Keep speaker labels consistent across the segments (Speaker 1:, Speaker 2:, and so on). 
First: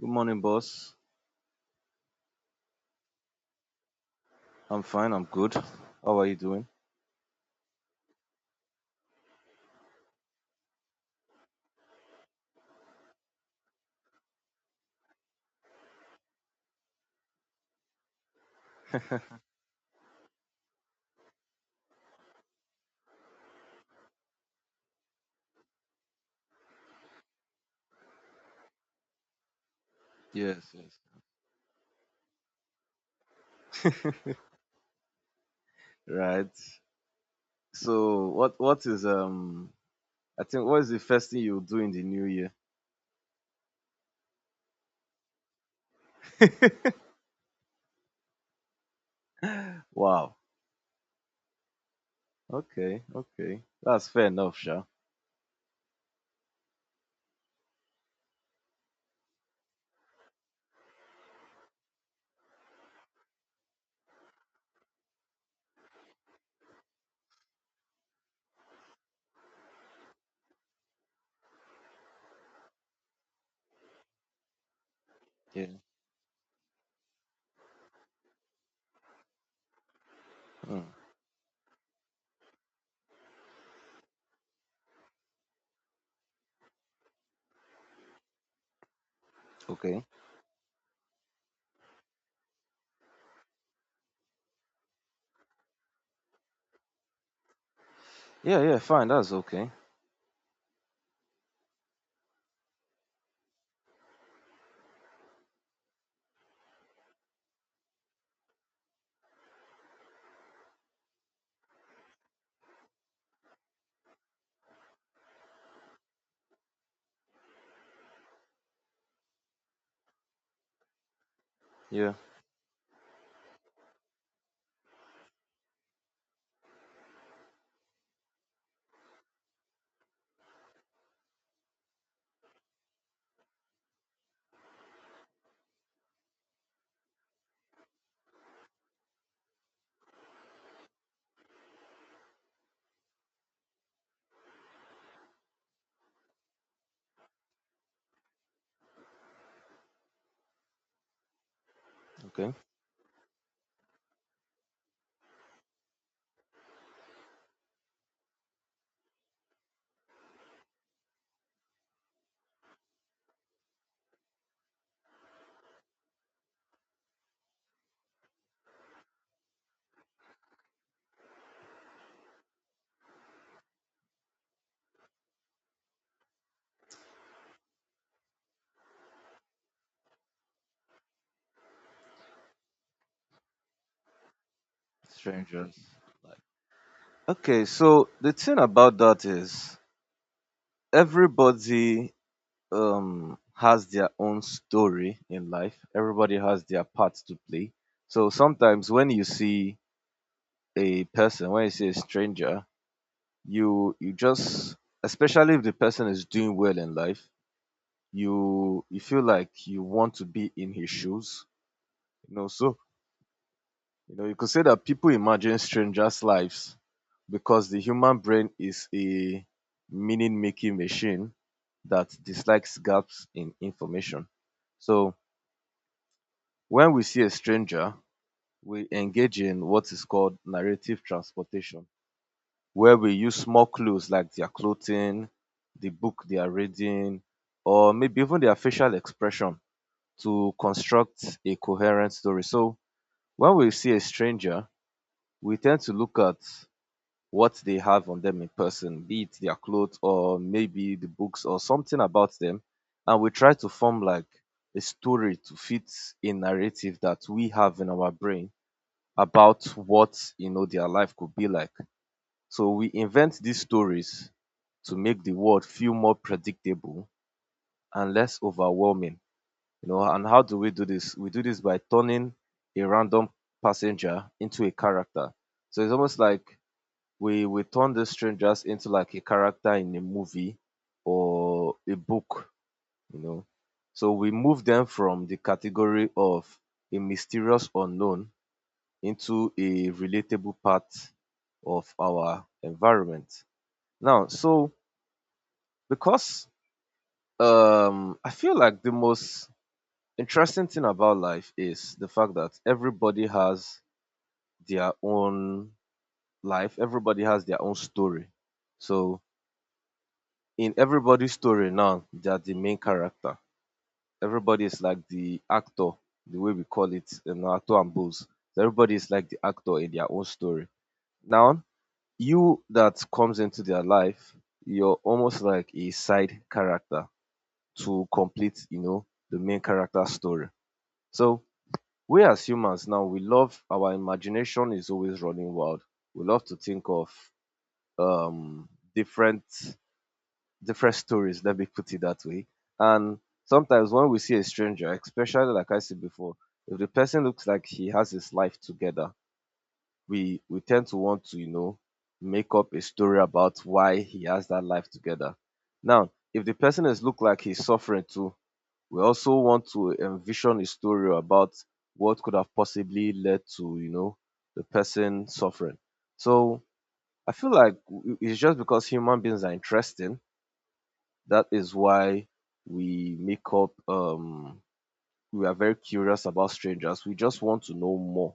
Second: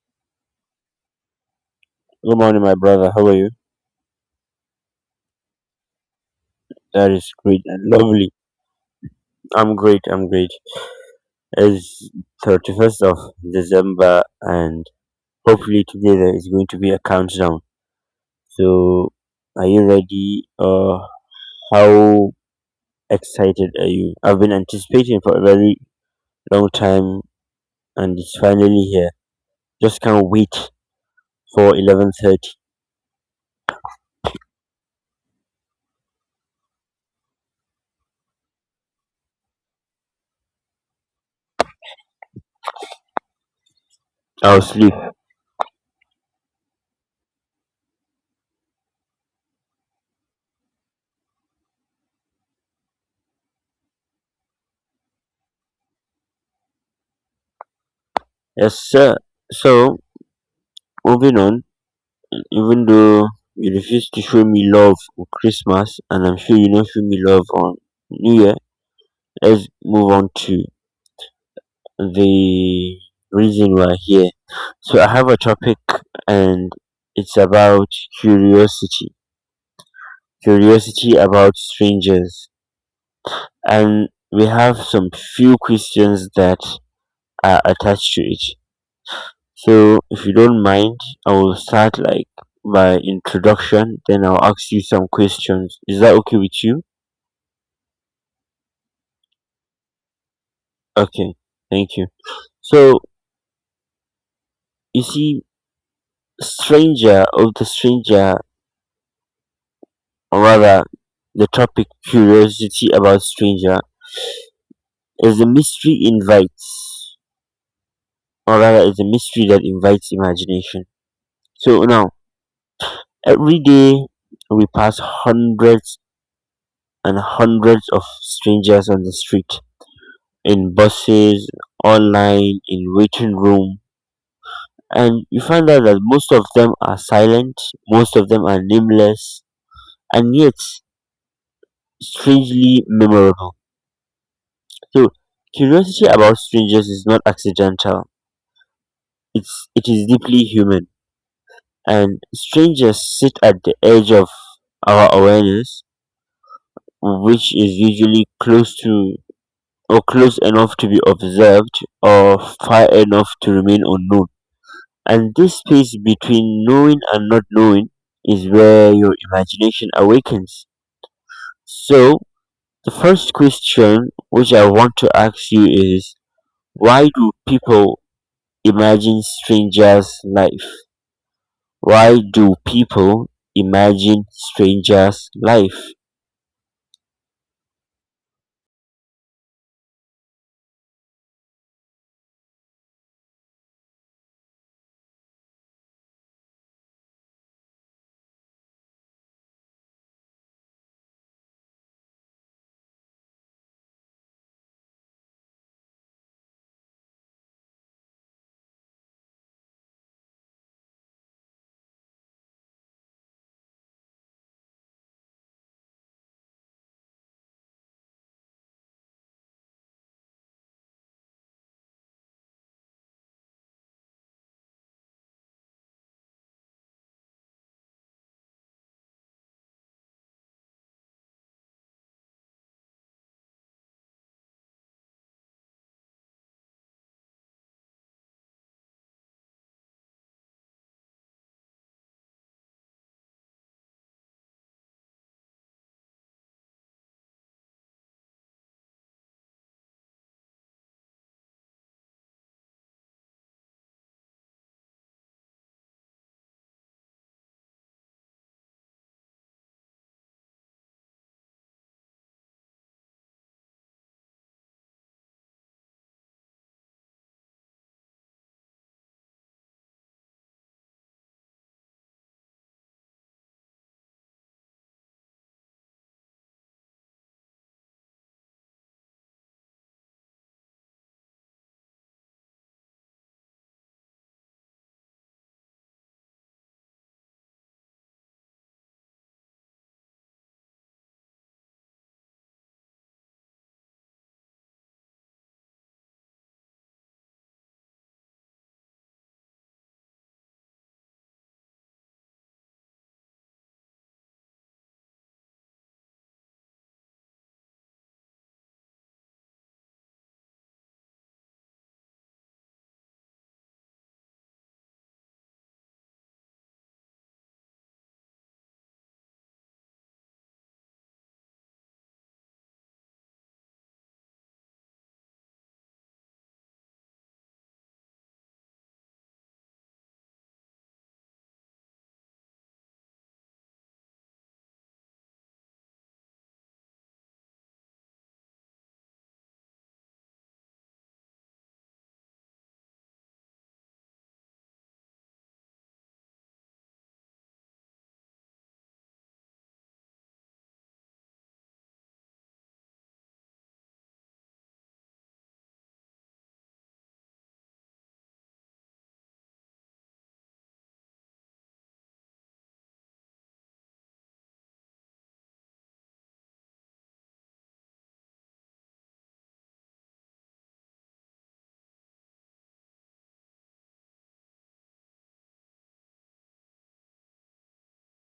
Speaker 1: Good morning, boss.
Speaker 2: Good morning, my brother. How are you?
Speaker 1: I'm fine. I'm good. How are you doing?
Speaker 2: That is great and lovely. I'm great. It's 31st of December, and hopefully today there is going to be a countdown. So, are you ready? How excited are you? I've been anticipating for a very long time, and it's finally here. Just can't
Speaker 1: Yes,
Speaker 2: wait
Speaker 1: yes.
Speaker 2: for 11:30.
Speaker 1: Right. So, what is? I think what is the first thing you do in the new year?
Speaker 2: I'll sleep.
Speaker 1: Wow. Okay. Okay. That's fair enough, sure.
Speaker 2: Yes, sir. So, moving on. Even though you refuse to show me love on Christmas and I'm sure you don't show me love on New Year, let's move on to the reason we're here. So I have a
Speaker 1: Yeah.
Speaker 2: topic and it's about curiosity.
Speaker 1: Mm,
Speaker 2: Curiosity about strangers. And we have some few questions that are attached to it. So
Speaker 1: okay.
Speaker 2: if you don't mind, I will start like by introduction, then I'll ask you some questions. Is that okay with you?
Speaker 1: Yeah. Yeah. Fine. That's okay.
Speaker 2: Okay, thank you. So you see, stranger of the stranger, or rather, the topic curiosity about stranger is a mystery invites, or rather, is a mystery that invites imagination. So now,
Speaker 1: Yeah.
Speaker 2: every day we pass hundreds and hundreds of strangers on the street, in buses, online, in waiting room, and you find out that most of them are silent, most of them are nameless, and yet strangely memorable. So curiosity about strangers is not accidental. It is deeply human. And
Speaker 1: Okay.
Speaker 2: strangers sit at the edge of our awareness, which is usually close to or close enough to be observed or far enough to remain unknown. And this space between knowing and not knowing is where your imagination awakens. So the first question which I want to ask you is why do people Imagine Strangers Life. Why do people imagine strangers'
Speaker 1: Strangers.
Speaker 2: life?
Speaker 1: Like. Okay. So the thing about that is everybody has their own story in life. Everybody has their part to play. So sometimes when you see a person, when you see a stranger, you just especially if the person is doing well in life, you feel like you want to be in his shoes. You know, so you know you could say that people imagine strangers' lives because the human brain is a meaning making machine that dislikes gaps in information. So when we see a stranger, we engage in what is called narrative transportation, where we use small clues like their clothing, the book they are reading, or maybe even their facial expression to construct a coherent story. So when we see a stranger, we tend to look at what they have on them in person, be it their clothes or maybe the books or something about them, and we try to form like a story to fit a narrative that we have in our brain about what you know their life could be like. So we invent these stories to make the world feel more predictable and less overwhelming. You know, and how do we do this? We do this by turning a random passenger into a character. So it's almost like we turn the strangers into like a character in a movie or a book, you know. So we move them from the category of a mysterious unknown into a relatable part of our environment. Now, so because I feel like the most interesting thing about life is the fact that everybody has their own life, everybody has their own story. So, in everybody's story now, they are the main character. Everybody is like the actor, the way we call it in our two and bulls. Everybody is like the actor in their own story. Now, you that comes into their life, you're almost like a side character to complete, you know, the main character story. So we as humans now, we love our imagination is always running wild. We love to think of um, different different stories. Let me put it that way. And sometimes when we see a stranger, especially like I said before, if the person looks like he has his life together, we tend to want to you know make up a story about why he has that life together. Now, if the person is look like he's suffering too, we also want to envision a story about what could have possibly led to you know the person suffering. So I feel like it's just because human beings are interesting that is why we make up we are very curious about strangers. We just want to know more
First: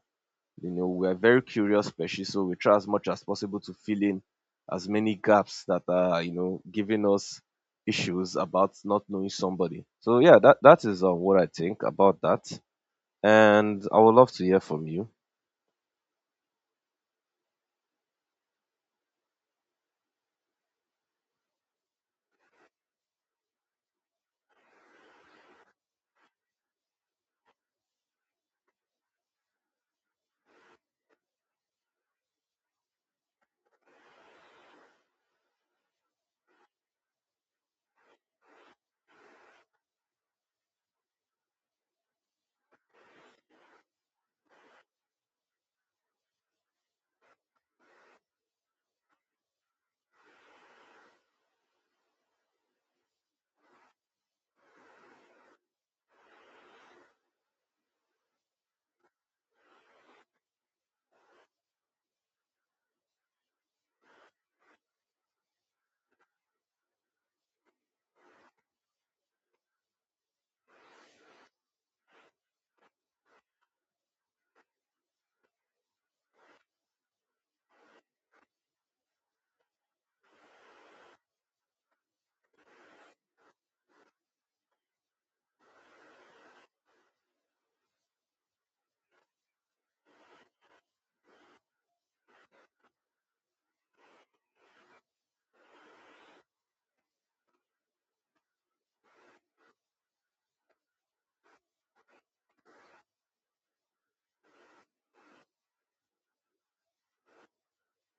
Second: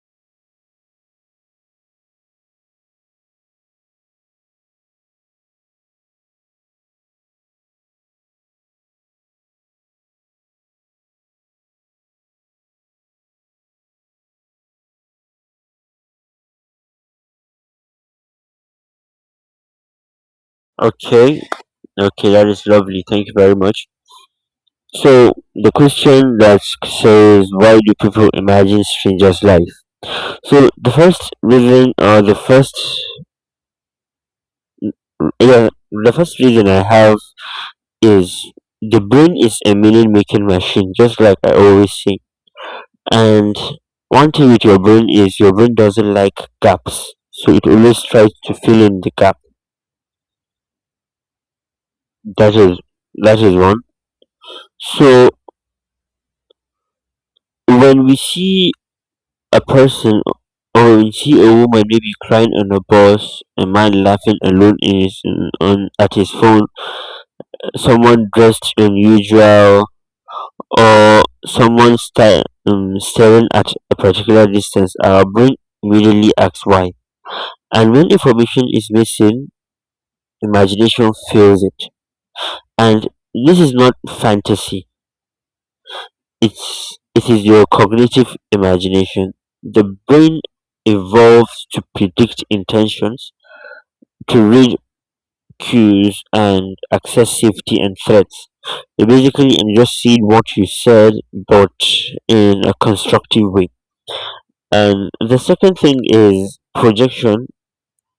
Speaker 1: you know, we're a very curious species, so we try as much as possible to fill in as many gaps that are, you know, giving us issues about not knowing somebody. So yeah, that is what I think about that, and I would love to hear from you.
Speaker 2: Okay, okay, that is lovely. Thank you very much. So the question that says why do people imagine strangers' life? So the first reason or the first yeah the first reason I have is the brain is a meaning making machine just like I always say. And one thing with your brain is your brain doesn't like gaps, so it always tries to fill in the gap. That is that is one. So when we see a person or we see a woman maybe crying on a bus, a man laughing alone in his, on at his phone, someone dressed unusual, or someone staring at a particular distance, our brain immediately asks why. And when information is missing, imagination fuels it, and this is not fantasy. It is your cognitive imagination. The brain evolves to predict intentions, to read cues, and access safety and threats. You basically and just see what you said, but in a constructive way. And the second thing is projection,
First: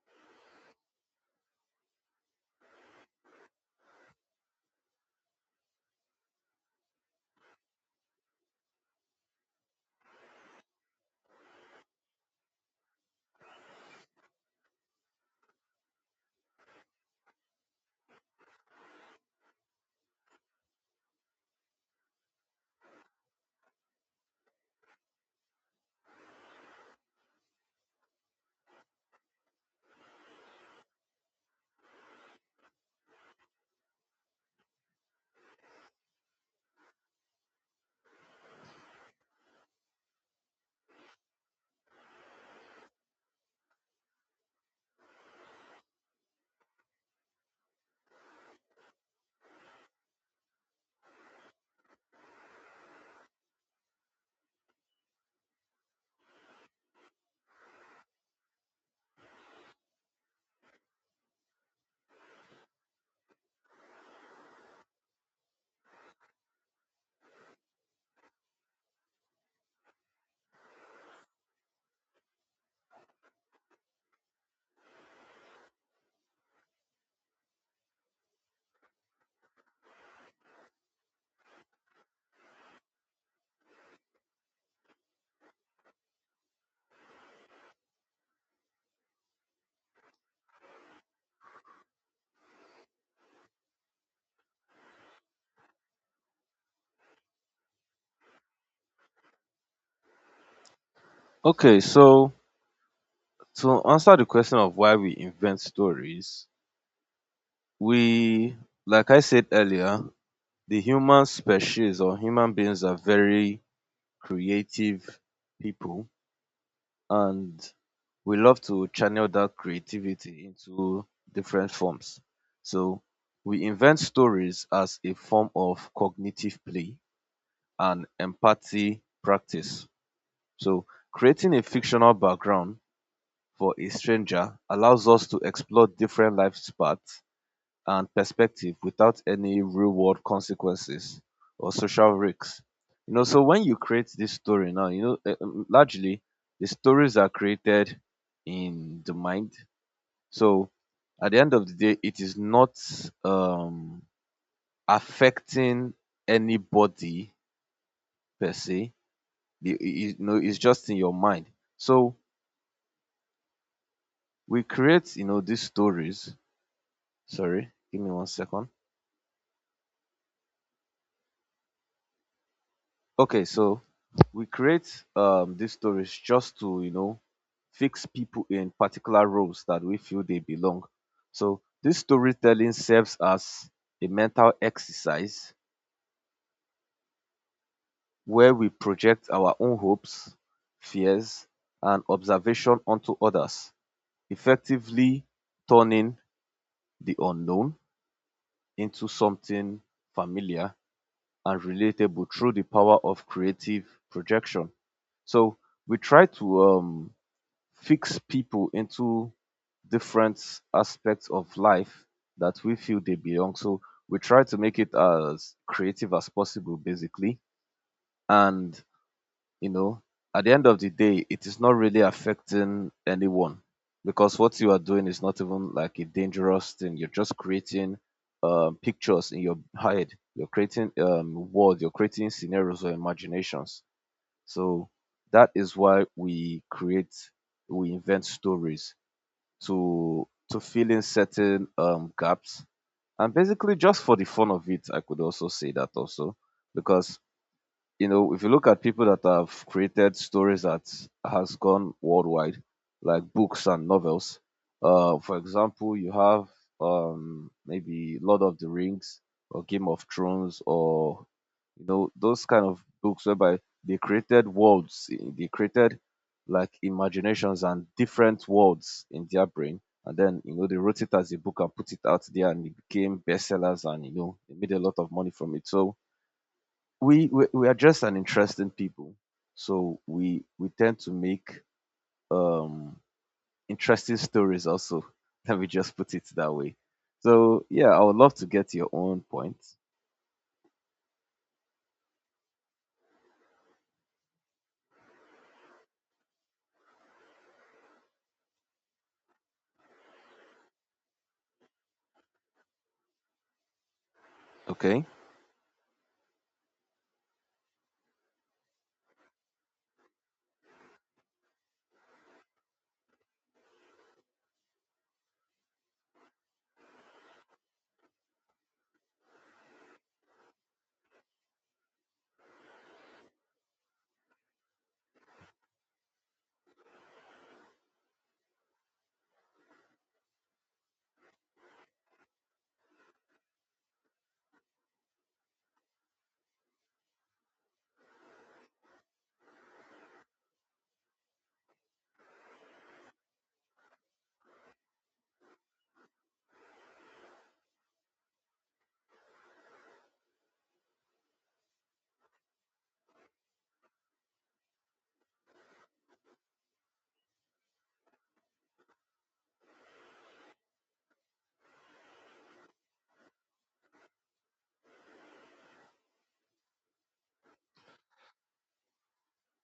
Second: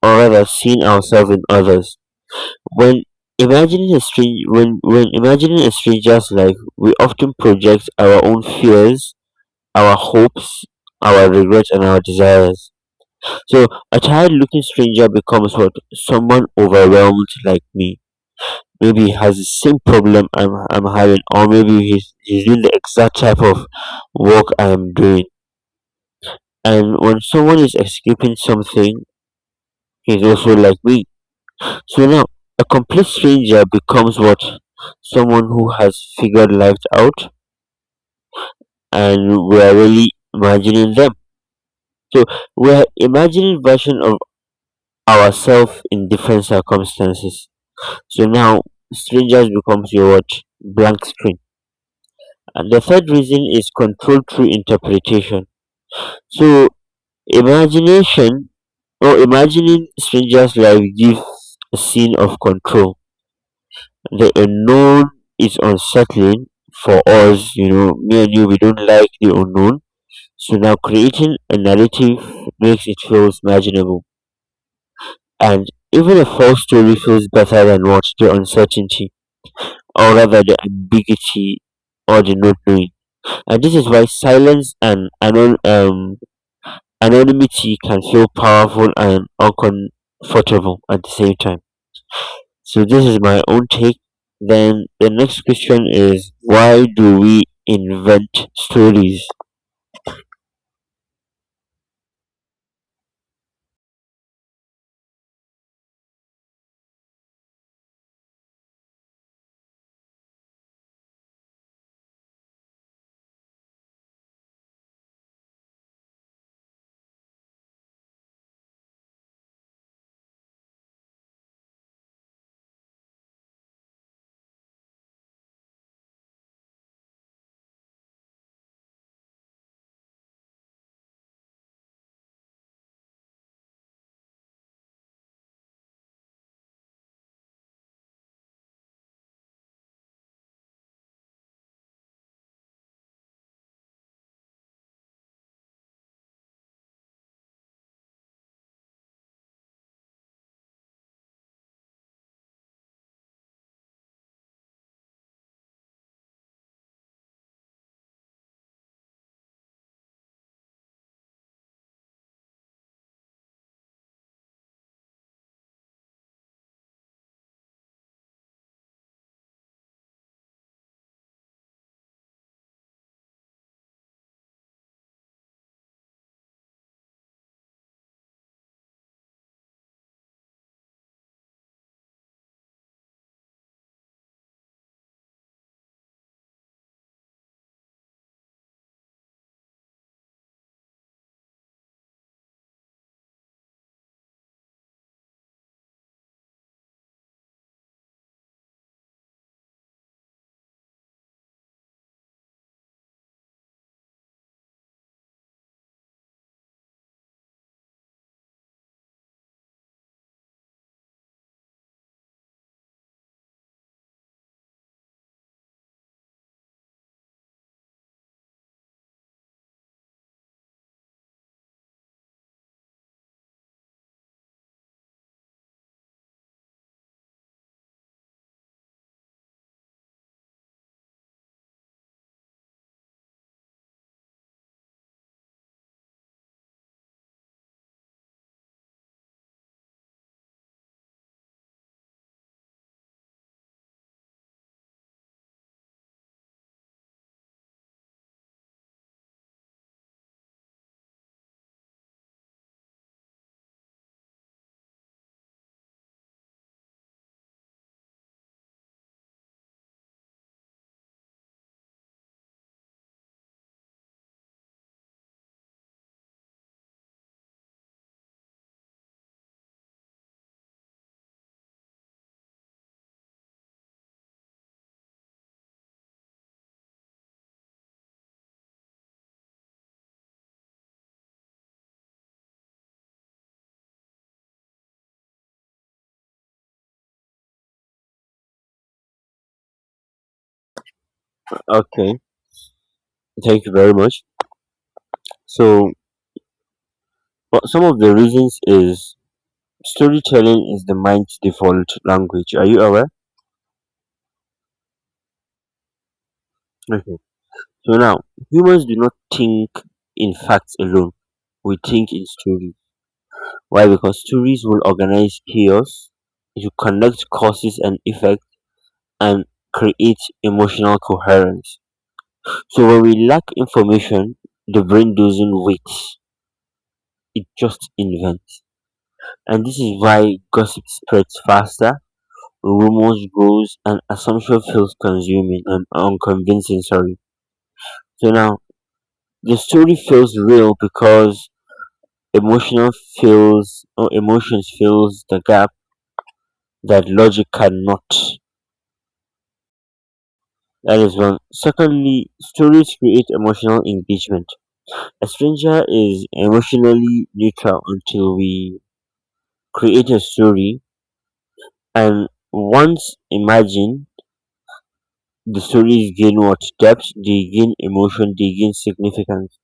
Speaker 2: or rather, seeing ourselves in others. When when imagining a stranger's life, we often project our own fears, our hopes, our regrets and our desires. So a tired looking stranger becomes what someone overwhelmed like me. Maybe he has the same problem I'm having or maybe he's doing the exact type of work I am doing. And when someone is escaping something, he's also like me. So now, a complete stranger becomes what? Someone who has figured life out and we're really imagining them. So we're imagining version of ourselves in different circumstances. So now strangers becomes your what? Blank screen. And the third reason is control through interpretation. So imagination or imagining strangers life gives a scene of control. The unknown is unsettling for us, you know, me and you, we don't like the unknown. So now creating a narrative makes it feel imaginable. And even a false story feels better than what the uncertainty, or rather the ambiguity or the not knowing. And this is why silence and anonymity can feel powerful and uncomfortable at the same time. So this is my own take. Then the next question is why do we invent stories?
Speaker 1: Okay, so to answer the question of why we invent stories, we, like I said earlier, the human species or human beings are very creative people, and we love to channel that creativity into different forms. So we invent stories as a form of cognitive play and empathy practice. So creating a fictional background for a stranger allows us to explore different life paths and perspective without any real world consequences or social risks. You know, so when you create this story now, you know, largely the stories are created in the mind, so at the end of the day, it is not um, affecting anybody per se. You know, it's just in your mind. So we create, you know, these stories. Sorry, give me one second. Okay, so we create these stories just to, you know, fix people in particular roles that we feel they belong. So this storytelling serves as a mental exercise where we project our own hopes, fears, and observation onto others, effectively turning the unknown into something familiar and relatable through the power of creative projection. So we try to fix people into different aspects of life that we feel they belong. So we try to make it as creative as possible, basically. And you know, at the end of the day, it is not really affecting anyone because what you are doing is not even like a dangerous thing. You're just creating pictures in your head. You're creating words. You're creating scenarios or imaginations. So that is why we create, we invent stories to fill in certain gaps and basically just for the fun of it. I could also say that also because you know, if you look at people that have created stories that has gone worldwide, like books and novels, for example, you have maybe Lord of the Rings or Game of Thrones or you know those kind of books whereby they created worlds, they created like imaginations and different worlds in their brain, and then you know they wrote it as a book and put it out there, and it became bestsellers, and you know they made a lot of money from it. So we are just an interesting people, so we tend to make um interesting stories also. Let me just put it that way. So yeah, I would love to get your own point.
Speaker 2: Okay, thank you very much. So well, some of the reasons is storytelling is the mind's default language. Are you aware?
Speaker 1: Okay,
Speaker 2: Okay. So now humans do not think in facts alone. We think in stories. Why? Because stories will organize chaos, you connect causes and effects, and create emotional coherence. So when we lack information, the brain doesn't wait, it just invents. And this is why gossip spreads faster, rumors grows, and assumption feels consuming and unconvincing, sorry. So now the story feels real because emotional feels or emotions fills the gap that logic cannot. That is one. Secondly, stories create emotional engagement. A stranger is emotionally neutral until we create a story. And once imagined, the stories gain what? Depth, they gain emotion, they gain significance.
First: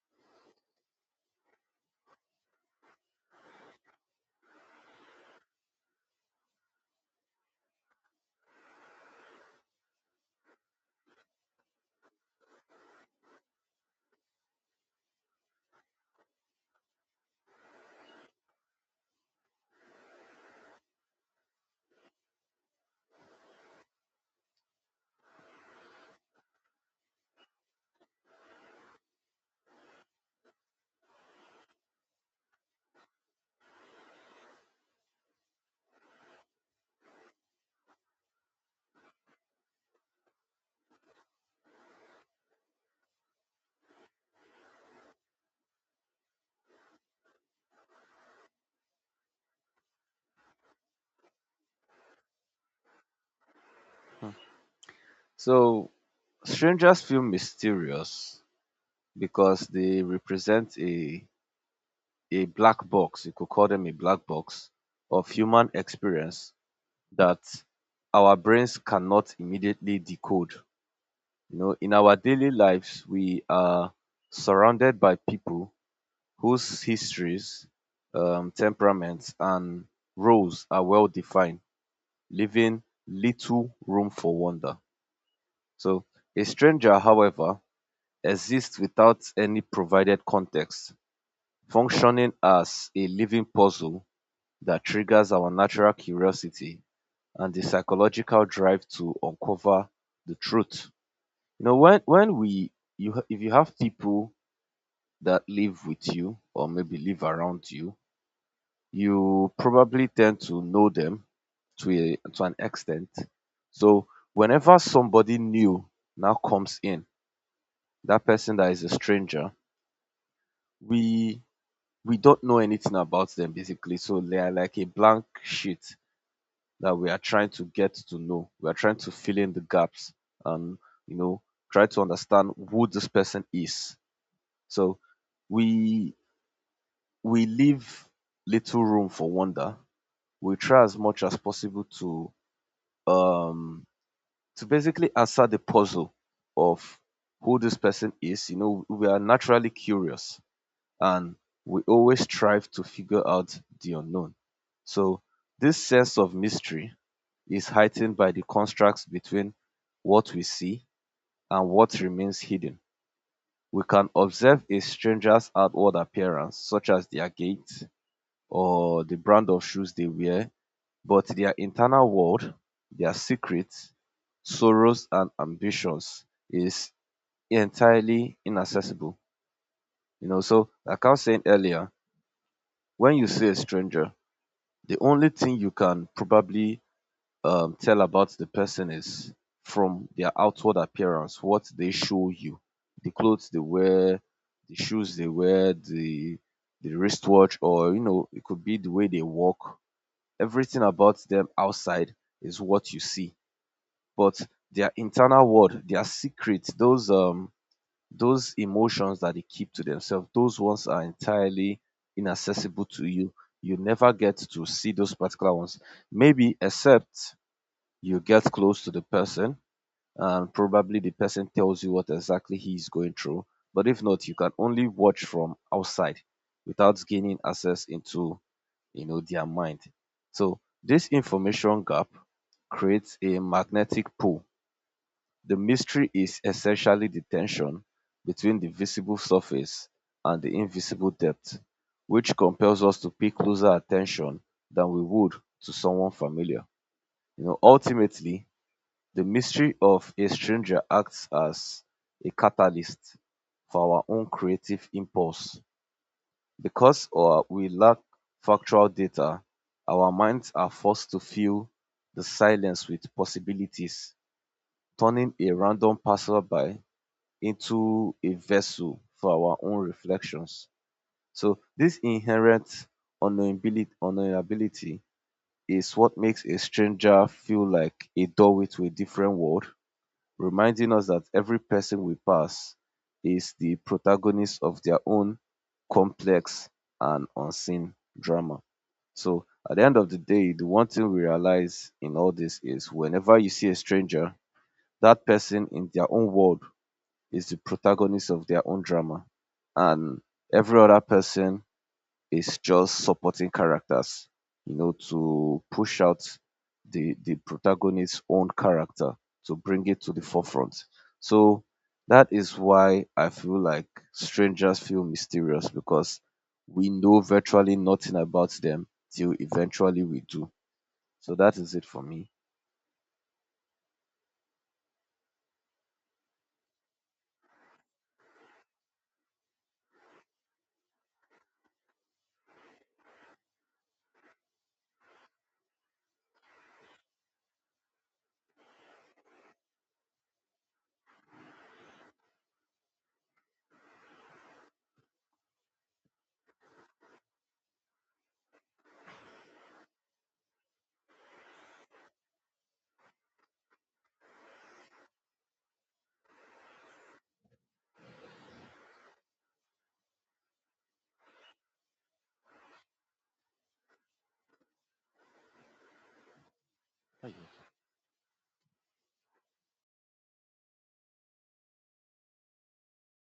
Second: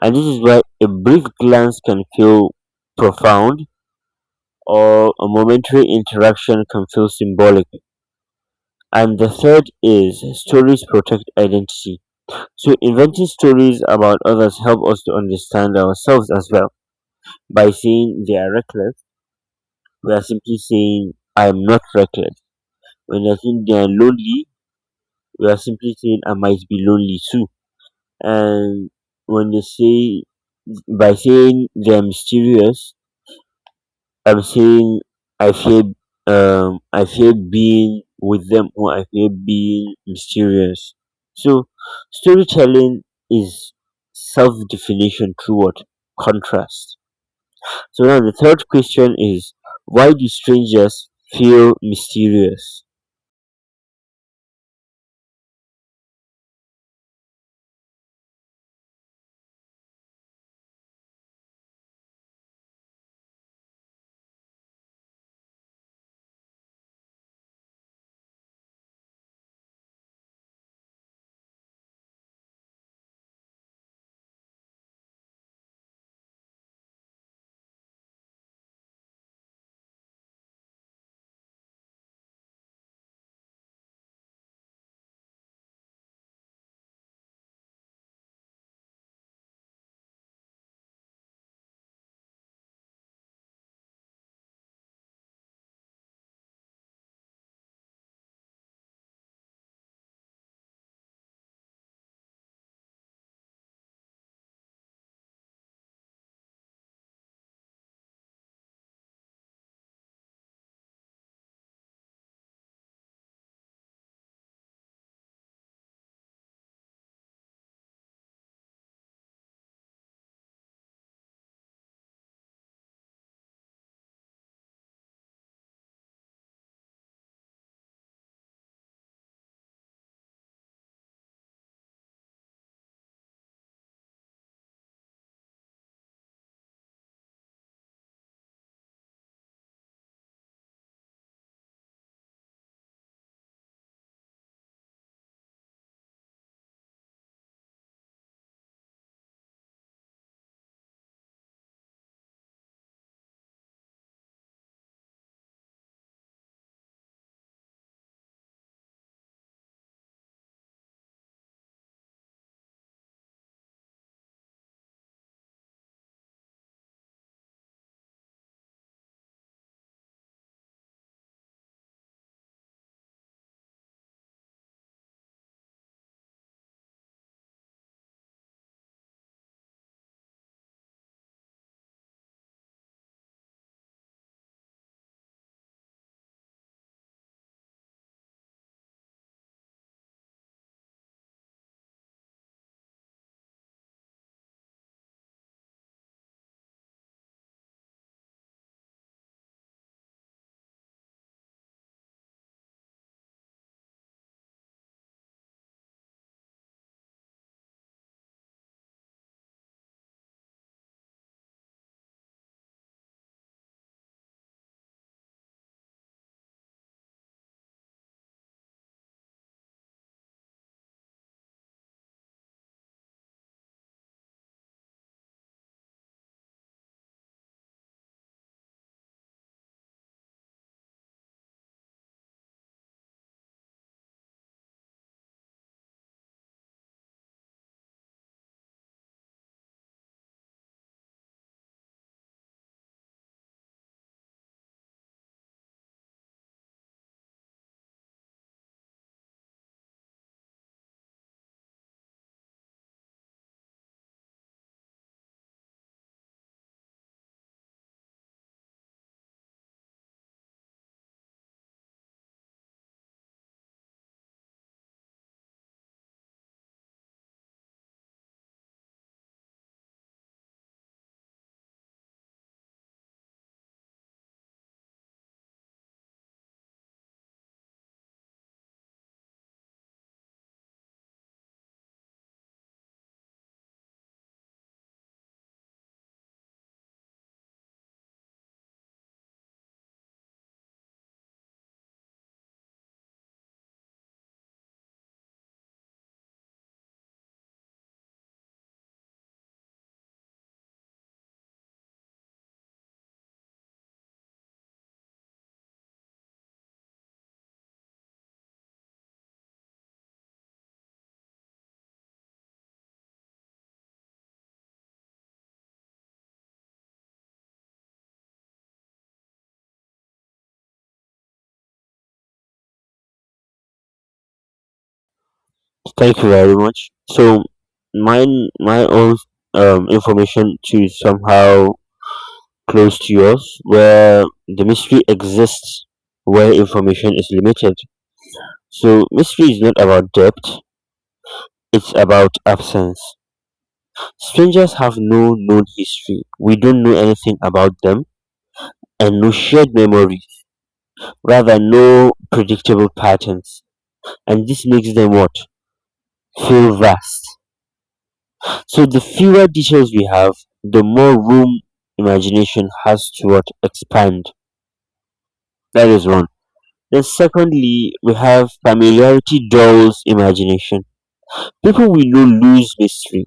Speaker 2: And this is why a brief glance can feel profound or a momentary interaction can feel symbolic. And the third is stories protect identity. So inventing stories about others help us to understand ourselves as well. By saying they are reckless, we are simply saying I am not reckless. When I think they are lonely, we are simply saying I might be lonely too. And when you say by saying they're mysterious, I'm saying I fear I fear being with them or I fear being mysterious. So storytelling is self definition through what? Contrast. So now the third question is why do strangers feel mysterious?
Speaker 1: so strangers feel mysterious because they represent a black box, you could call them a black box of human experience that our brains cannot immediately decode. You know, in our daily lives, we are surrounded by people whose histories, temperaments, and roles are well defined, leaving little room for wonder. So, a stranger, however, exists without any provided context, functioning as a living puzzle that triggers our natural curiosity and the psychological drive to uncover the truth. You know, when we if you have people that live with you or maybe live around you, you probably tend to know them to an extent. So whenever somebody new now comes in, that person that is a stranger, we we don't know anything about them basically. So they are like a blank sheet that we are trying to get to know. We are trying to fill in the gaps, and you know, try to understand who this person is. So we we leave little room for wonder. We try as much as possible um to basically answer the puzzle of who this person is. You know, we are naturally curious, and we always strive to figure out the unknown. So this sense of mystery is heightened by the contrast between what we see and what remains hidden. We can observe a stranger's outward appearance, such as their gait or the brand of shoes they wear, but their internal world, their secrets, sorrows, and ambitions is entirely inaccessible. You know, so like I was saying earlier, when you see a stranger, the only thing you can probably tell about the person is from their outward appearance, what they show you, the clothes they wear, the shoes they wear, the wristwatch, or you know, it could be the way they walk. Everything about them outside is what you see, but their internal world, their secret, those emotions that they keep to themselves, those ones are entirely inaccessible to you. You never get to see those particular ones, maybe except you get close to the person and probably the person tells you what exactly he is going through. But if not, you can only watch from outside without gaining access into, you know, their mind. So this information gap creates a magnetic pull. The mystery is essentially the tension between the visible surface and the invisible depth, which compels us to pay closer attention than we would to someone familiar. You know, ultimately, the mystery of a stranger acts as a catalyst for our own creative impulse because we lack factual data, our minds are forced to fill the silence with possibilities, turning a random passerby into a vessel for our own reflections. So this inherent unknowability is what makes a stranger feel like a doorway to a different world, reminding us that every person we pass is the protagonist of their own complex and unseen drama. So at the end of the day, the one thing we realize in all this is whenever you see a stranger, that person in their own world is the protagonist of their own drama, and every other person is just supporting characters, to push out the protagonist's own character to bring it to the forefront. So that is why I feel like strangers feel mysterious because we know virtually nothing about them till eventually we do. So that is it for me.
Speaker 2: Thank you very much. So mine my own information to somehow close to yours, where the mystery exists, where information is limited. So, mystery is not about depth, it's about absence. Strangers have no known history. We don't know anything about them and no shared memory, rather, no predictable patterns. And this makes them what? Feel vast. So, the fewer details we have, the more room imagination has to what? Expand. That is wrong. Then, secondly, we have familiarity dulls imagination. People we know lose mystery.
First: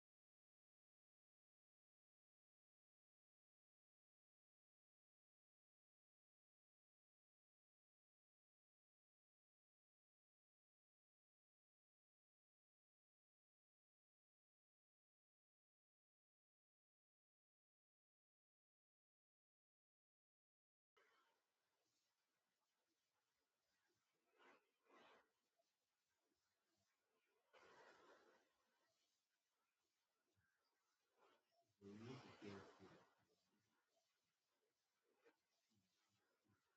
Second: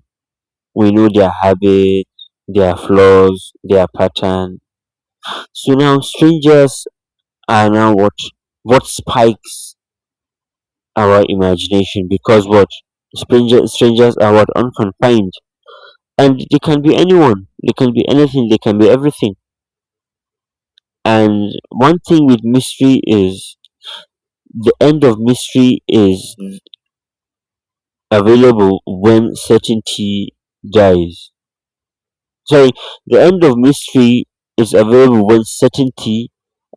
Speaker 2: We know their habits, their flaws, their pattern. So now strangers are now what spikes our imagination because what strangers are what unconfined and they can be anyone. They can be anything. They can be everything. And one thing with mystery is the end of mystery is available when certainty dies. Sorry, the end of mystery is available when certainty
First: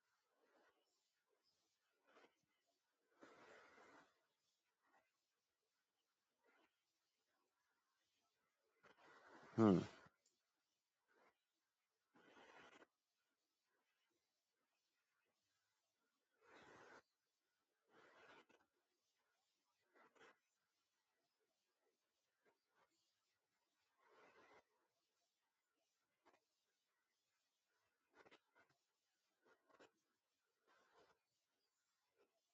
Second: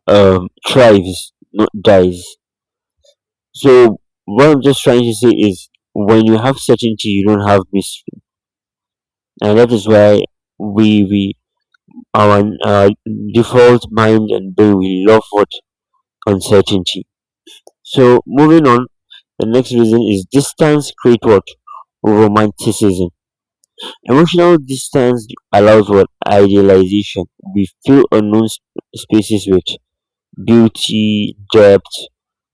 Speaker 2: thrives, not dies. So what I'm just trying to say is, when you have certainty, you don't have mystery, and that
Speaker 1: Hmm.
Speaker 2: is why we our default mind and brain we love what uncertainty. So moving on, the next reason is distance create what romanticism. Emotional distance allows for idealization. We fill unknown spaces with beauty, depth,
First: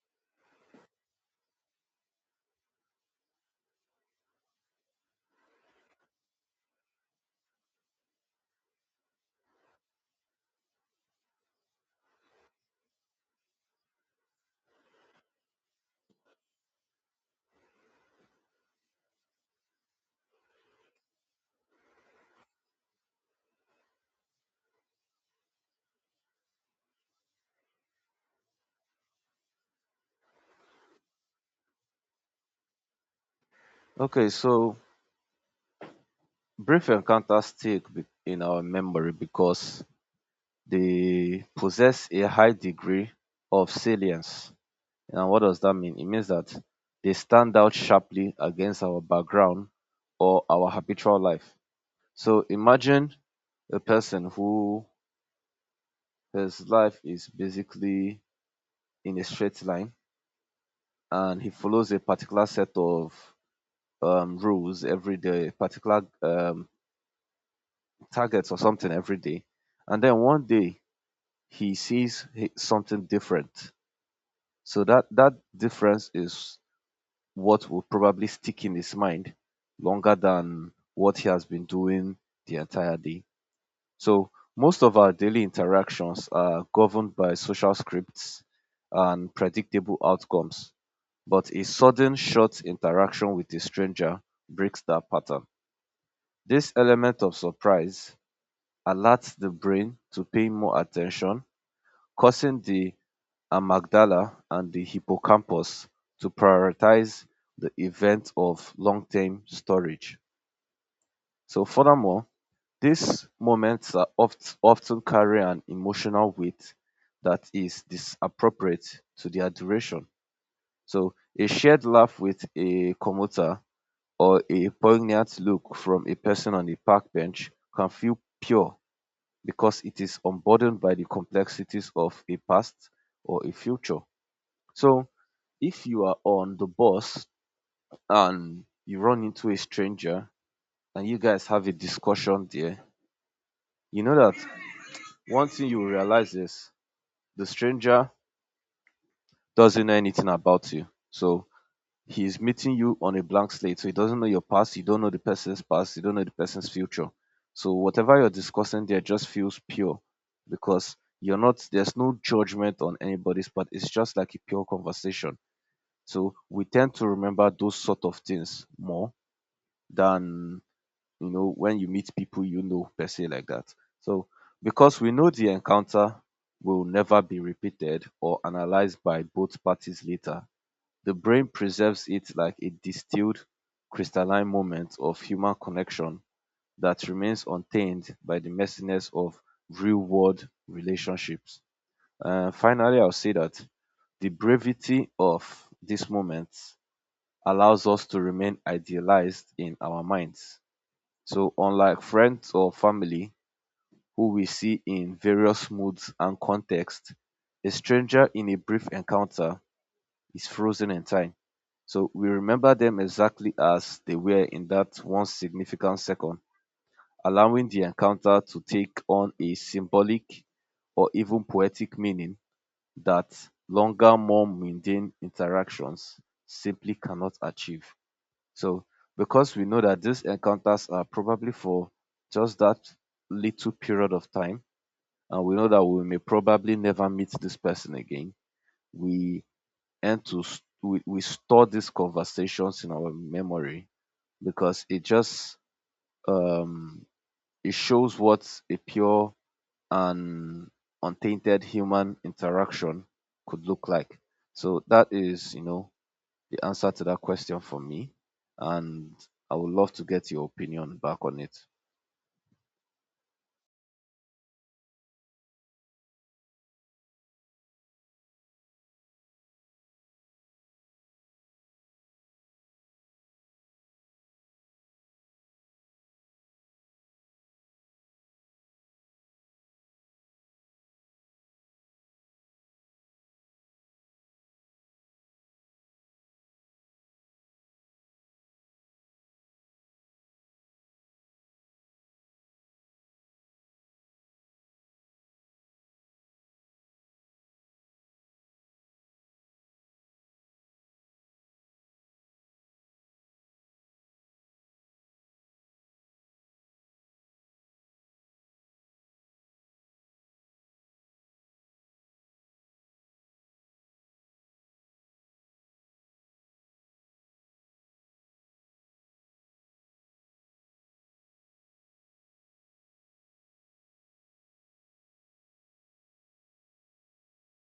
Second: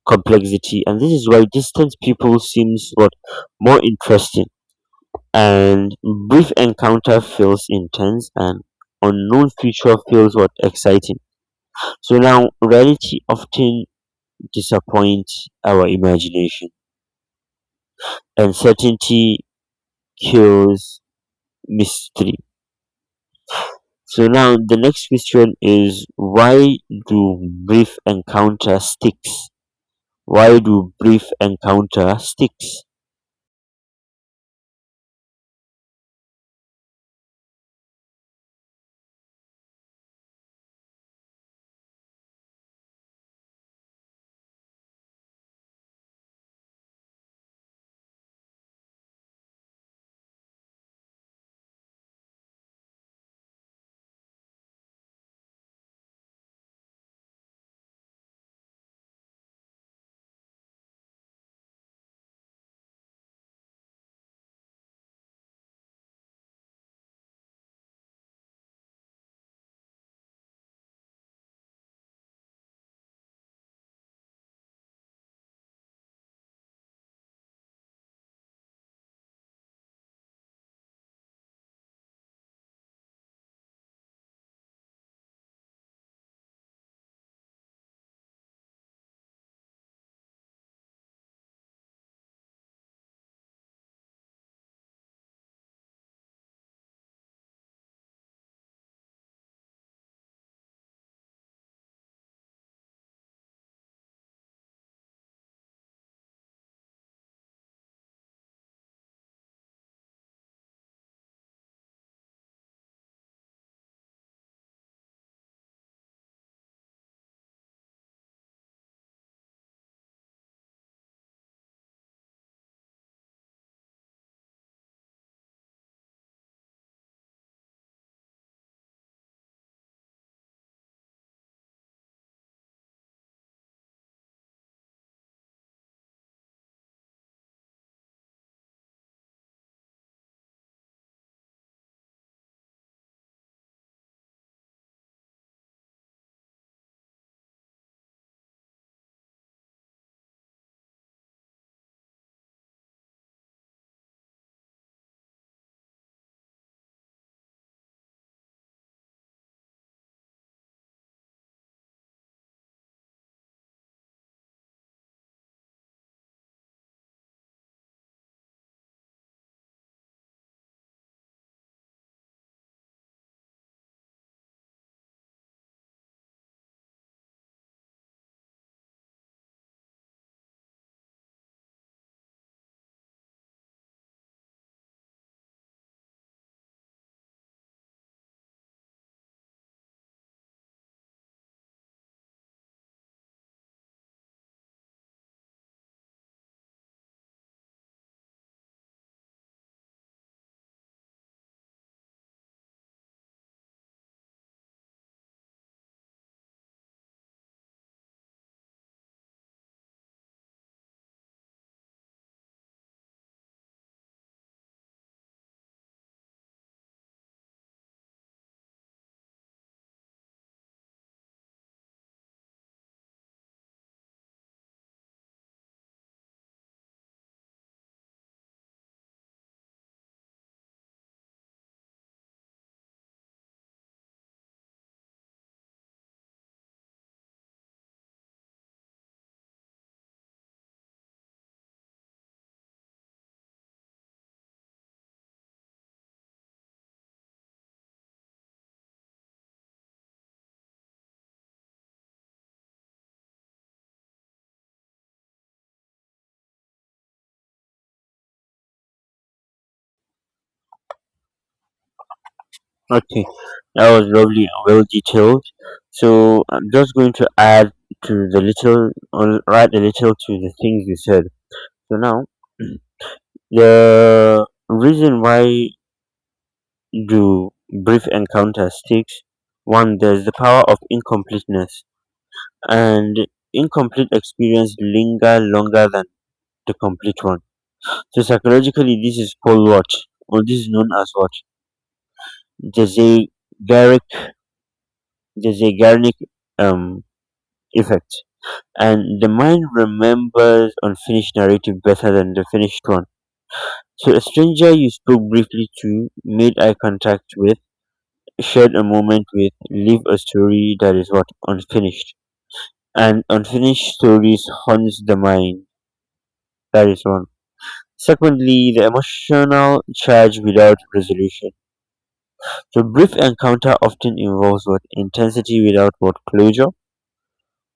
Speaker 2: complexity, and this is why distant people seems what more interesting. And brief encounter feels intense, and unknown future feels what exciting. So now, reality often disappoints our imagination, and certainty kills mystery. So now the next question is why do brief encounter sticks? Why do brief encounter sticks?
Speaker 1: Okay, so brief encounters stick in our memory because they possess a high degree of salience. And what does that mean? It means that they stand out sharply against our background or our habitual life. So imagine a person who his life is basically in a straight line and he follows a particular set of rules every day, particular targets or something every day. And then one day he- something different. So that difference is what will probably stick in his mind longer than what he has been doing the entire day. So most of our daily interactions are governed by social scripts and predictable outcomes, but a sudden short interaction with a stranger breaks that pattern. This element of surprise alerts the brain to pay more attention, causing the and Magdala and the hippocampus to prioritize the event of long-term storage. So furthermore, these moments often carry an emotional weight that is disappropriate to their duration. So a shared laugh with a commuter or a poignant look from a person on a park bench can feel pure because it is unburdened by the complexities of a past or a future. So if you are on the bus and you run into a stranger and you guys have a discussion there, you know that one thing you will realize is the stranger doesn't know anything about you. So he is meeting you on a blank slate. So he doesn't know your past, you don't know the person's past, you don't know the person's future. So whatever you're discussing there just feels pure because you're not there's no judgment on anybody's part. It's just like a pure conversation. So we tend to remember those sort of things more than, you know, when you meet people you know per se like that. So because we know the encounter will never be repeated or analyzed by both parties later, the brain preserves it like a distilled crystalline moment of human connection that remains untainted by the messiness of real world relationships. Finally, I'll say that the brevity of this moment allows us to remain idealized in our minds, so unlike friends or family, who we see in various moods and contexts, a stranger in a brief encounter is frozen in time. So we remember them exactly as they were in that one significant second, allowing the encounter to take on a symbolic or even poetic meaning that longer, more mundane interactions simply cannot achieve. So, because we know that these encounters are probably for just that little period of time, and we know that we may probably never meet this person again, we end to s- we store these conversations in our memory because it just um, it shows what a pure and untainted human interaction could look like. So that is, you know, the answer to that question for me, and I would love to get your opinion back on it.
Speaker 2: Okay, that was lovely and well detailed. So I'm just going to add to the little, or add a little to the things you said. So now the reason why do brief encounter sticks? One, there's the power of incompleteness, and incomplete experience linger longer than the complete one. So psychologically, this is called what, or this is known as what the Zeigarnik um, effect. And the mind remembers unfinished narrative better than the finished one. So a stranger you spoke briefly to, made eye contact with, shared a moment with, leave a story that is what unfinished. And unfinished stories haunts the mind. That is one. Secondly, the emotional charge without resolution. The brief encounter often involves what intensity without what closure,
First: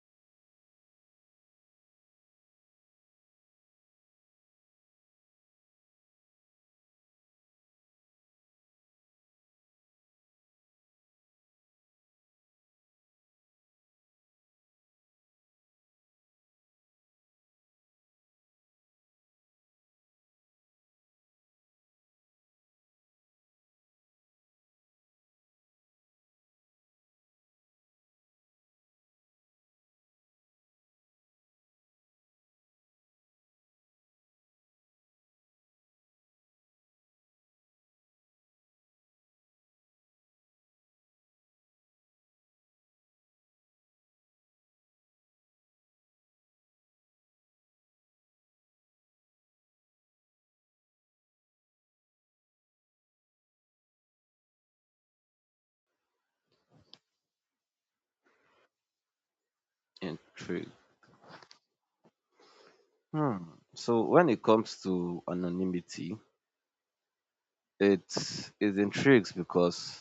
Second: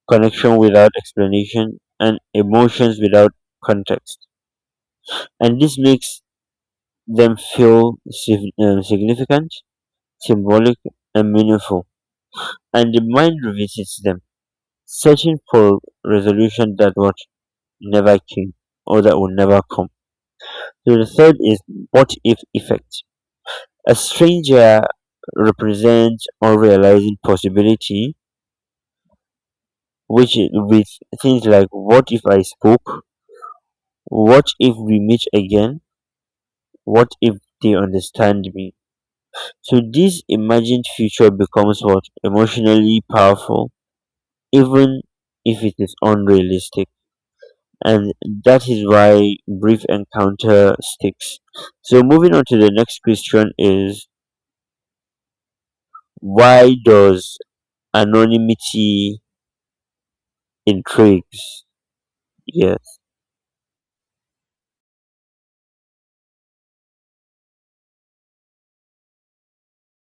Speaker 2: connection without explanation, and emotions without context, and this makes them feel significant, symbolic, and meaningful. And the mind revisits them, searching for resolution that what never came or that will never come. So the third is what if effect. A stranger represents unrealized possibility which with things like what if I spoke, what if we meet again, what if they understand me, so this imagined future becomes what emotionally powerful even if it is unrealistic, and that is why brief encounter sticks. So moving on to the next question is why does anonymity
Speaker 1: Intrigue.
Speaker 2: intrigues? Yes.
Speaker 1: Hmm. So when it comes to anonymity, it it intrigues because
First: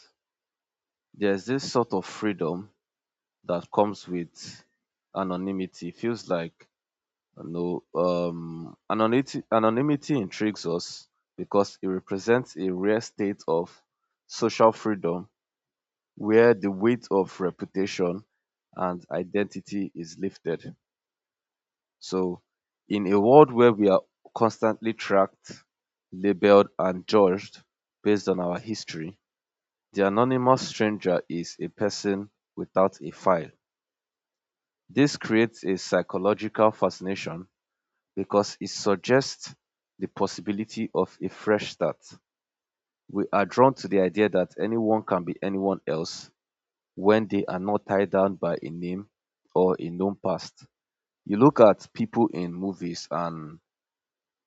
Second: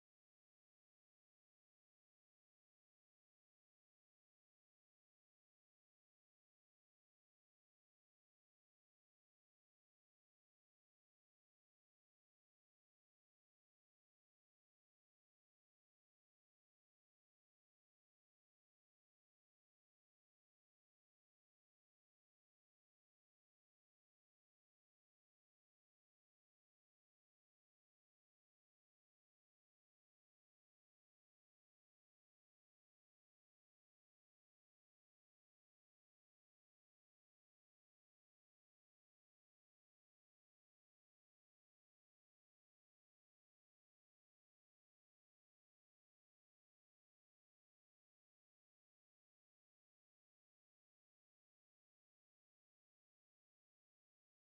Speaker 1: there's this sort of freedom that comes with anonymity. It feels like No, anonymity, anonymity intrigues us because it represents a rare state of social freedom where the weight of reputation and identity is lifted. So, in a world where we are constantly tracked, labeled, and judged based on our history, the anonymous stranger is a person without a file. This creates a psychological fascination because it suggests the possibility of a fresh start. We are drawn to the idea that anyone can be anyone else when they are not tied down by a name or a known past. You look at people in movies, and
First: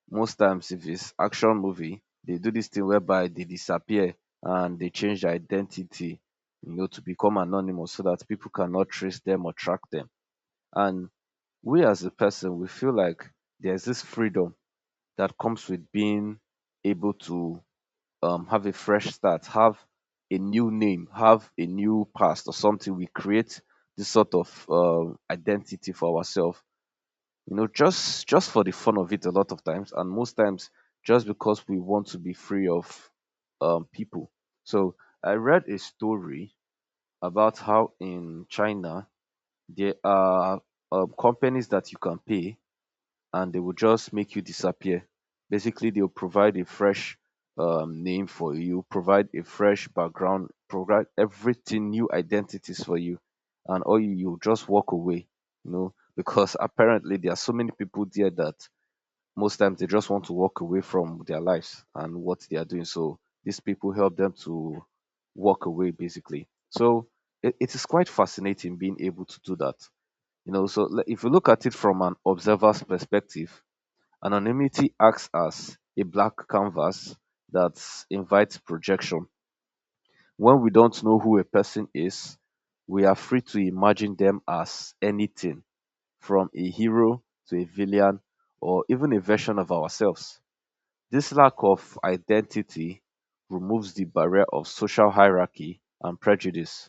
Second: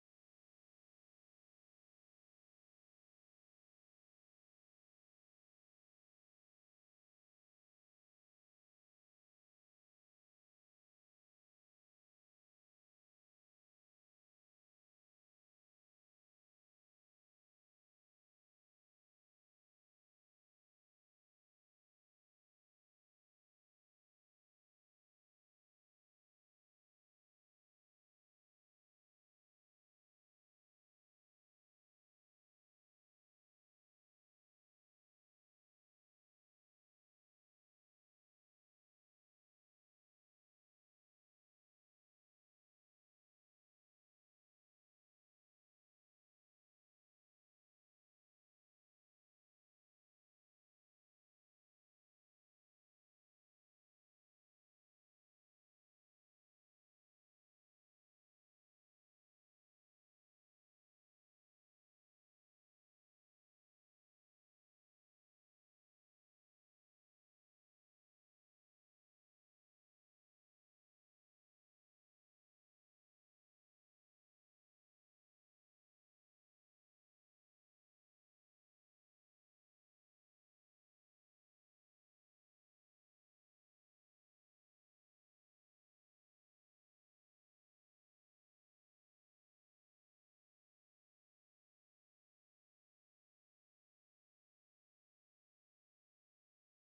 Speaker 1: most times, if it's action movie, they do this thing whereby they disappear and they change their identity, you know, to become anonymous so that people cannot trace them or track them. And we as a person, we feel like there's this freedom that comes with being able to have a fresh start, have a new name, have a new past or something. We create this sort of identity for ourselves, you know, just for the fun of it a lot of times, and most times just because we want to be free of people. So I read a story about how in China there are companies that you can pay and they will just make you disappear. Basically, they'll provide a fresh name for you, provide a fresh background, provide everything, new identities for you, and you just walk away, you know, because apparently there are so many people there that most times they just want to walk away from their lives and what they are doing. So these people help them to walk away, basically. So it is quite fascinating being able to do that. You know, so if you look at it from an observer's perspective, anonymity acts as a black canvas that invites projection. When we don't know who a person is, we are free to imagine them as anything from a hero to a villain or even a version of ourselves. This lack of identity removes the barrier of social hierarchy and prejudice,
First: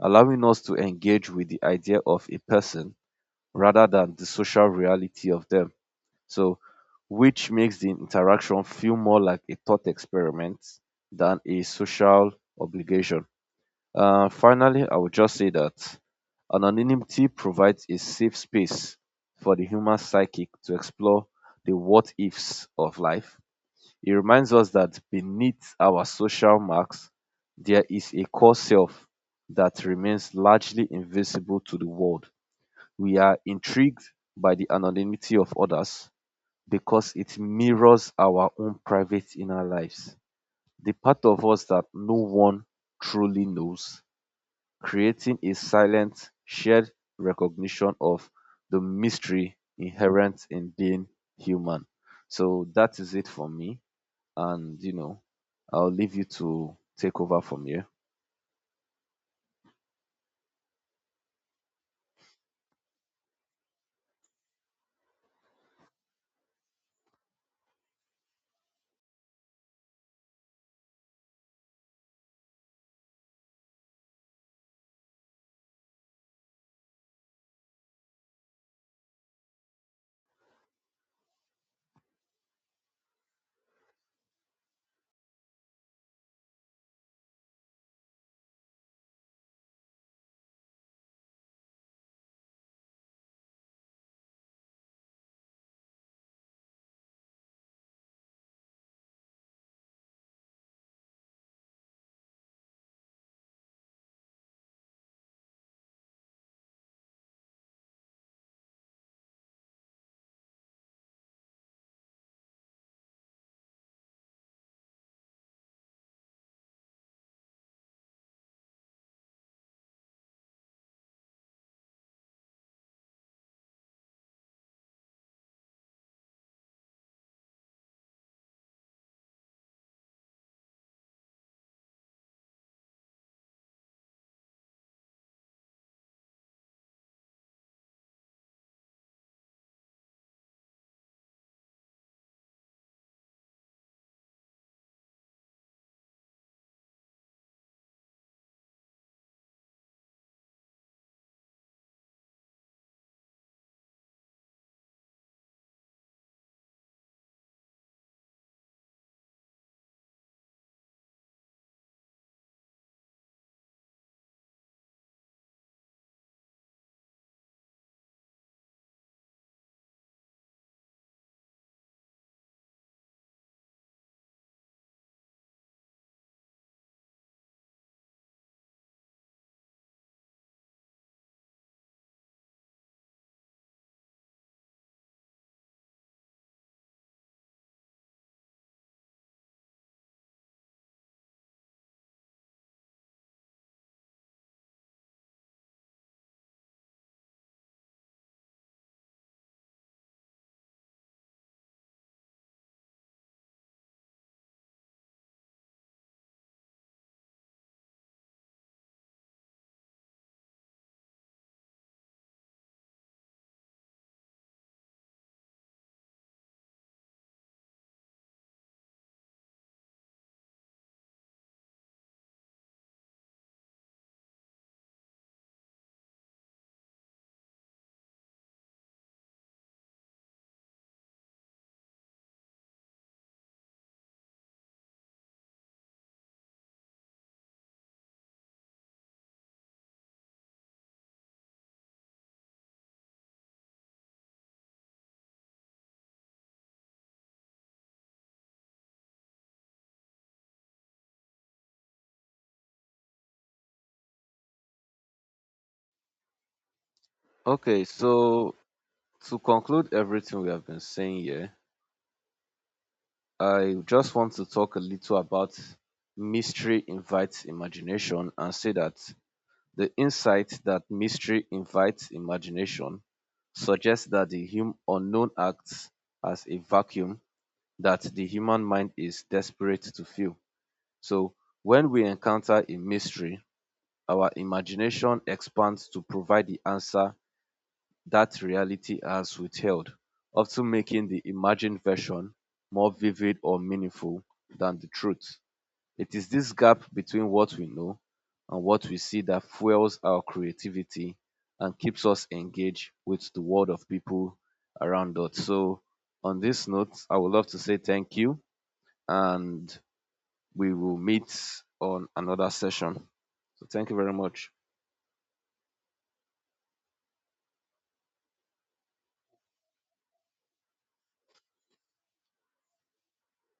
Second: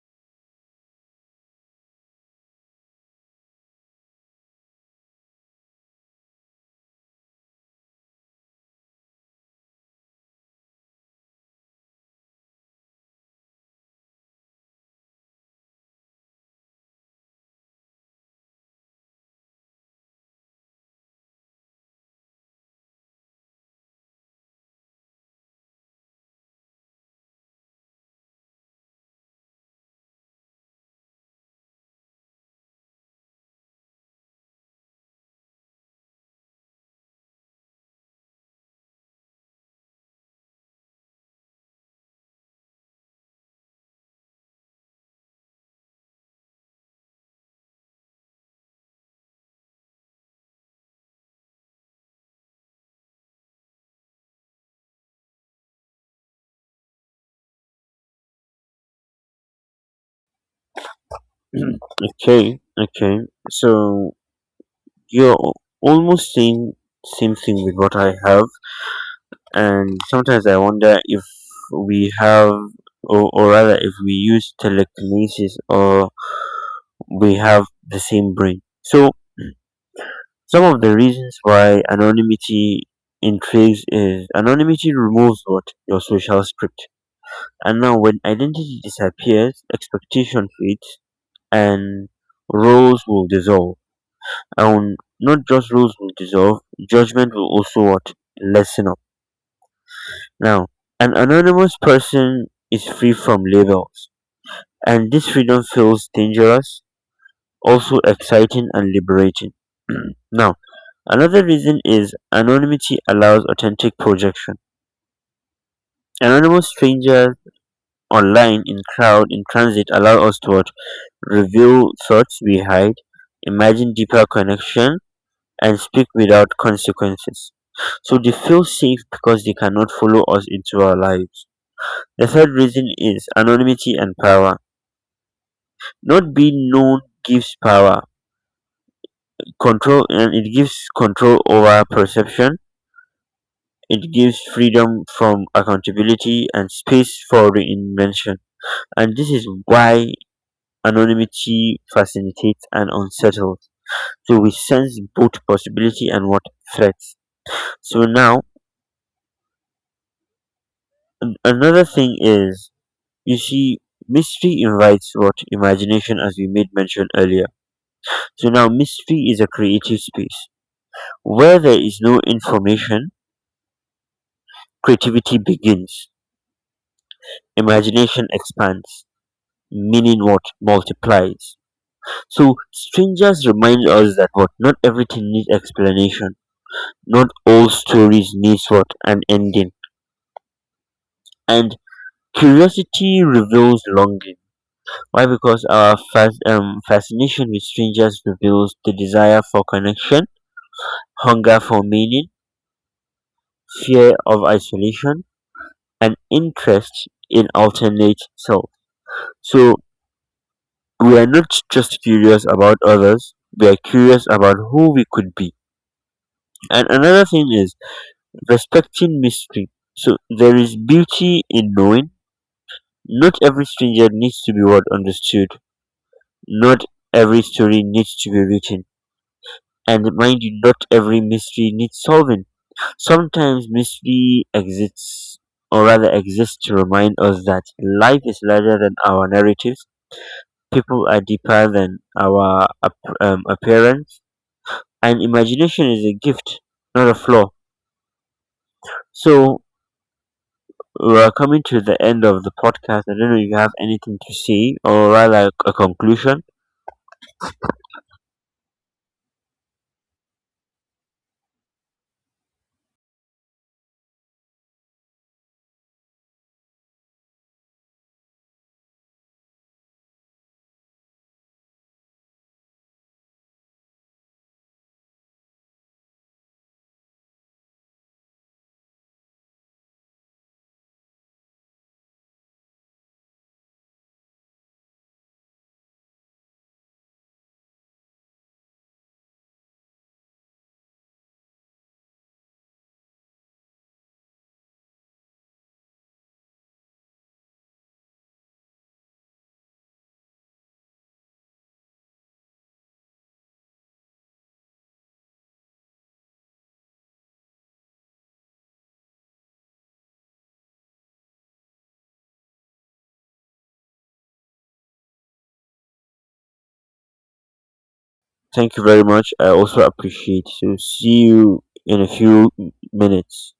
Speaker 1: allowing us to engage with the idea of a person rather than the social reality of them. So, which makes the interaction feel more like a thought experiment than a social obligation. Finally, I would just say that anonymity provides a safe space for the human psychic to explore the what ifs of life. It reminds us that beneath our social marks, there is a core self that remains largely invisible to the world. We are intrigued by the anonymity of others because it mirrors our own private inner lives, the part of us that no one truly knows, creating a silent, shared recognition of the mystery inherent in being human. So that is it for me. And, you know, I'll leave you to take over from here.
Speaker 2: Okay, okay. So you're almost saying same thing with what I have, and sometimes I wonder if we have, or rather, if we use telekinesis or we have the same brain. So some of the reasons why anonymity intrigues is anonymity removes what your social script, and now when identity disappears, expectation fades, and roles will dissolve. And not just rules will dissolve, judgment will also what? Lessen up. Now, an anonymous person is free from labels, and this freedom feels dangerous, also exciting and liberating. Now, another reason is anonymity allows authentic projection. Anonymous strangers online, in crowd, in transit allow us to what? Reveal thoughts we hide, imagine deeper connection and speak without consequences. So they feel safe because they cannot follow us into our lives. The third reason is anonymity and power. Not being known gives power, control, and it gives control over perception. It gives freedom from accountability and space for reinvention. And this is why anonymity facilitates and unsettles. So we sense both possibility and what threats. So now another thing is, you see, mystery invites what imagination, as we made mention earlier. So now, mystery is a creative space. Where there is no information, creativity begins, imagination expands, meaning what multiplies. So, strangers remind us that what not everything needs explanation, not all stories needs what an ending, and curiosity reveals longing. Why? Because our fascination with strangers reveals the desire for connection, hunger for meaning, fear of isolation, and interest in alternate self. So we are not just curious about others, we are curious about who we could be. And another thing is respecting mystery. So there is beauty in knowing. Not every stranger needs to be well understood. Not every story needs to be written. And mind you, not every mystery needs solving. Sometimes mystery exists or rather exists to remind us that life is larger than our narratives, people are deeper than our appearance, and imagination is a gift, not a flaw. So we're coming to the end of the podcast. I don't know if you have anything to say or rather a conclusion.
Speaker 1: Okay, so to conclude everything we have been saying here, I just want to talk a little about mystery invites imagination and say that the insight that mystery invites imagination suggests that the unknown acts as a vacuum that the human mind is desperate to fill. So, when we encounter a mystery, our imagination expands to provide the answer that reality has withheld, often making the imagined version more vivid or meaningful than the truth. It is this gap between what we know and what we see that fuels our creativity and keeps us engaged with the world of people around us. So, on this note, I would love to say thank you and we will meet on another session. So, thank you very much.
Speaker 2: Thank you very much. I also appreciate. So see you in a few minutes.